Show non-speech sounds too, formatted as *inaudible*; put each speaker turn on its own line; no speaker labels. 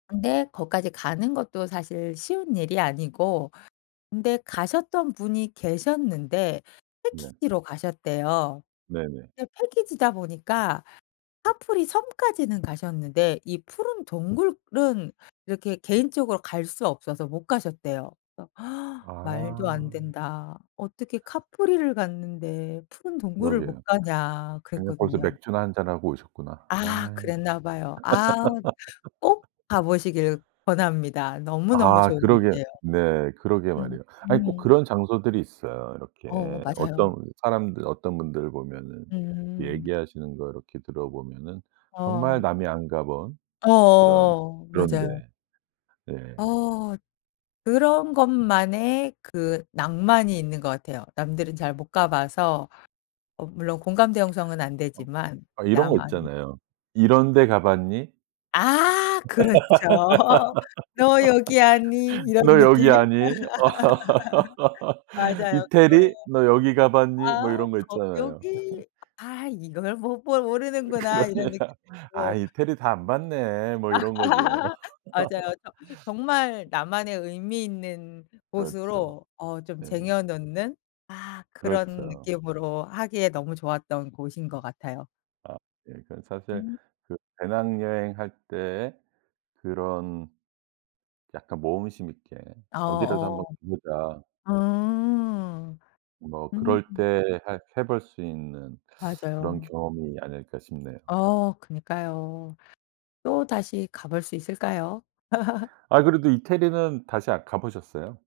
근데 거기까지 가는 것도 사실 쉬운 일이 아니고 근데 가셨던 분이 계셨는데
네.
패키지로 가셨대요.
네네.
근데 패키지다 보니까 카프리 섬까지는 가셨는데 이 푸른 동굴은 이렇게 개인적으로 갈 수 없어서 못 가셨대요. *gasps* "말도
아.
안된다. 어떻게 카프리를 갔는데 푸른 동굴을 못
그러게요.
가냐."
그냥 거기서
그랬거든요.
맥주나 1 잔 하고 오셨구나.
아.
아이.
그랬나봐요. 아으 꼭 가
*laughs*
보시길 권합니다. 너무너무
아.
좋은
그러게
곳이에요.
네. 그러게
음.
말이에요. 아이 꼭
음.
그런 장소들이 있어요.
어.
이렇게
맞아요.
어떤 사람들 어떤 분들 보면은
음.
얘기하시는 거 이렇게 들어보면은 정말
어.
남이 안 가본 이런
어어어.
그런 데.
맞아요.
예.
어. 그런 것만의 그 낭만이 있는 것 같아요. 남들은 잘 못 가 봐서. 어 물론 공감대 형성은 안
엄.
되지만.
이런 거
나만.
있잖아요. "이런 데 가 봤니?",
아. 그렇죠. 너 여기 왔니?
*laughs*
이런
"너
느낌?
여기
*laughs*
아니?", *laughs*
맞아요. 그거예요.
"이태리 너 여기 가 봤니?" 뭐
아.
이런 거
거
있잖아요.
여기. 아
*laughs*
이걸 못 볼
으
모르는구나 이런
그러네요.
느낌.
"아
어.
이태리 다 안 봤네."
아
뭐 이런 거죠.
*laughs* 맞아요. 저 정말
*laughs*
나만의 의미 있는
그렇죠.
곳으로 어 좀
네.
쟁여 놓는 아 그런
그렇죠.
느낌으로 하기에 너무 좋았던 곳인 것 같아요.
아. 예 그러니까 사실
음.
그 배낭여행 할 때 그런 약간 모험심 있게 어디라도
아어.
한번 가 보자
음.
뭐
음.
그럴 때 해 해 볼 수 있는 그런
맞아요.
경험이 아닐까 싶네요.
어. 그니까요. 또 다시 가볼 수 있을까요? *laughs*
아이 그래도 이태리는 다시 아 가 보셨어요?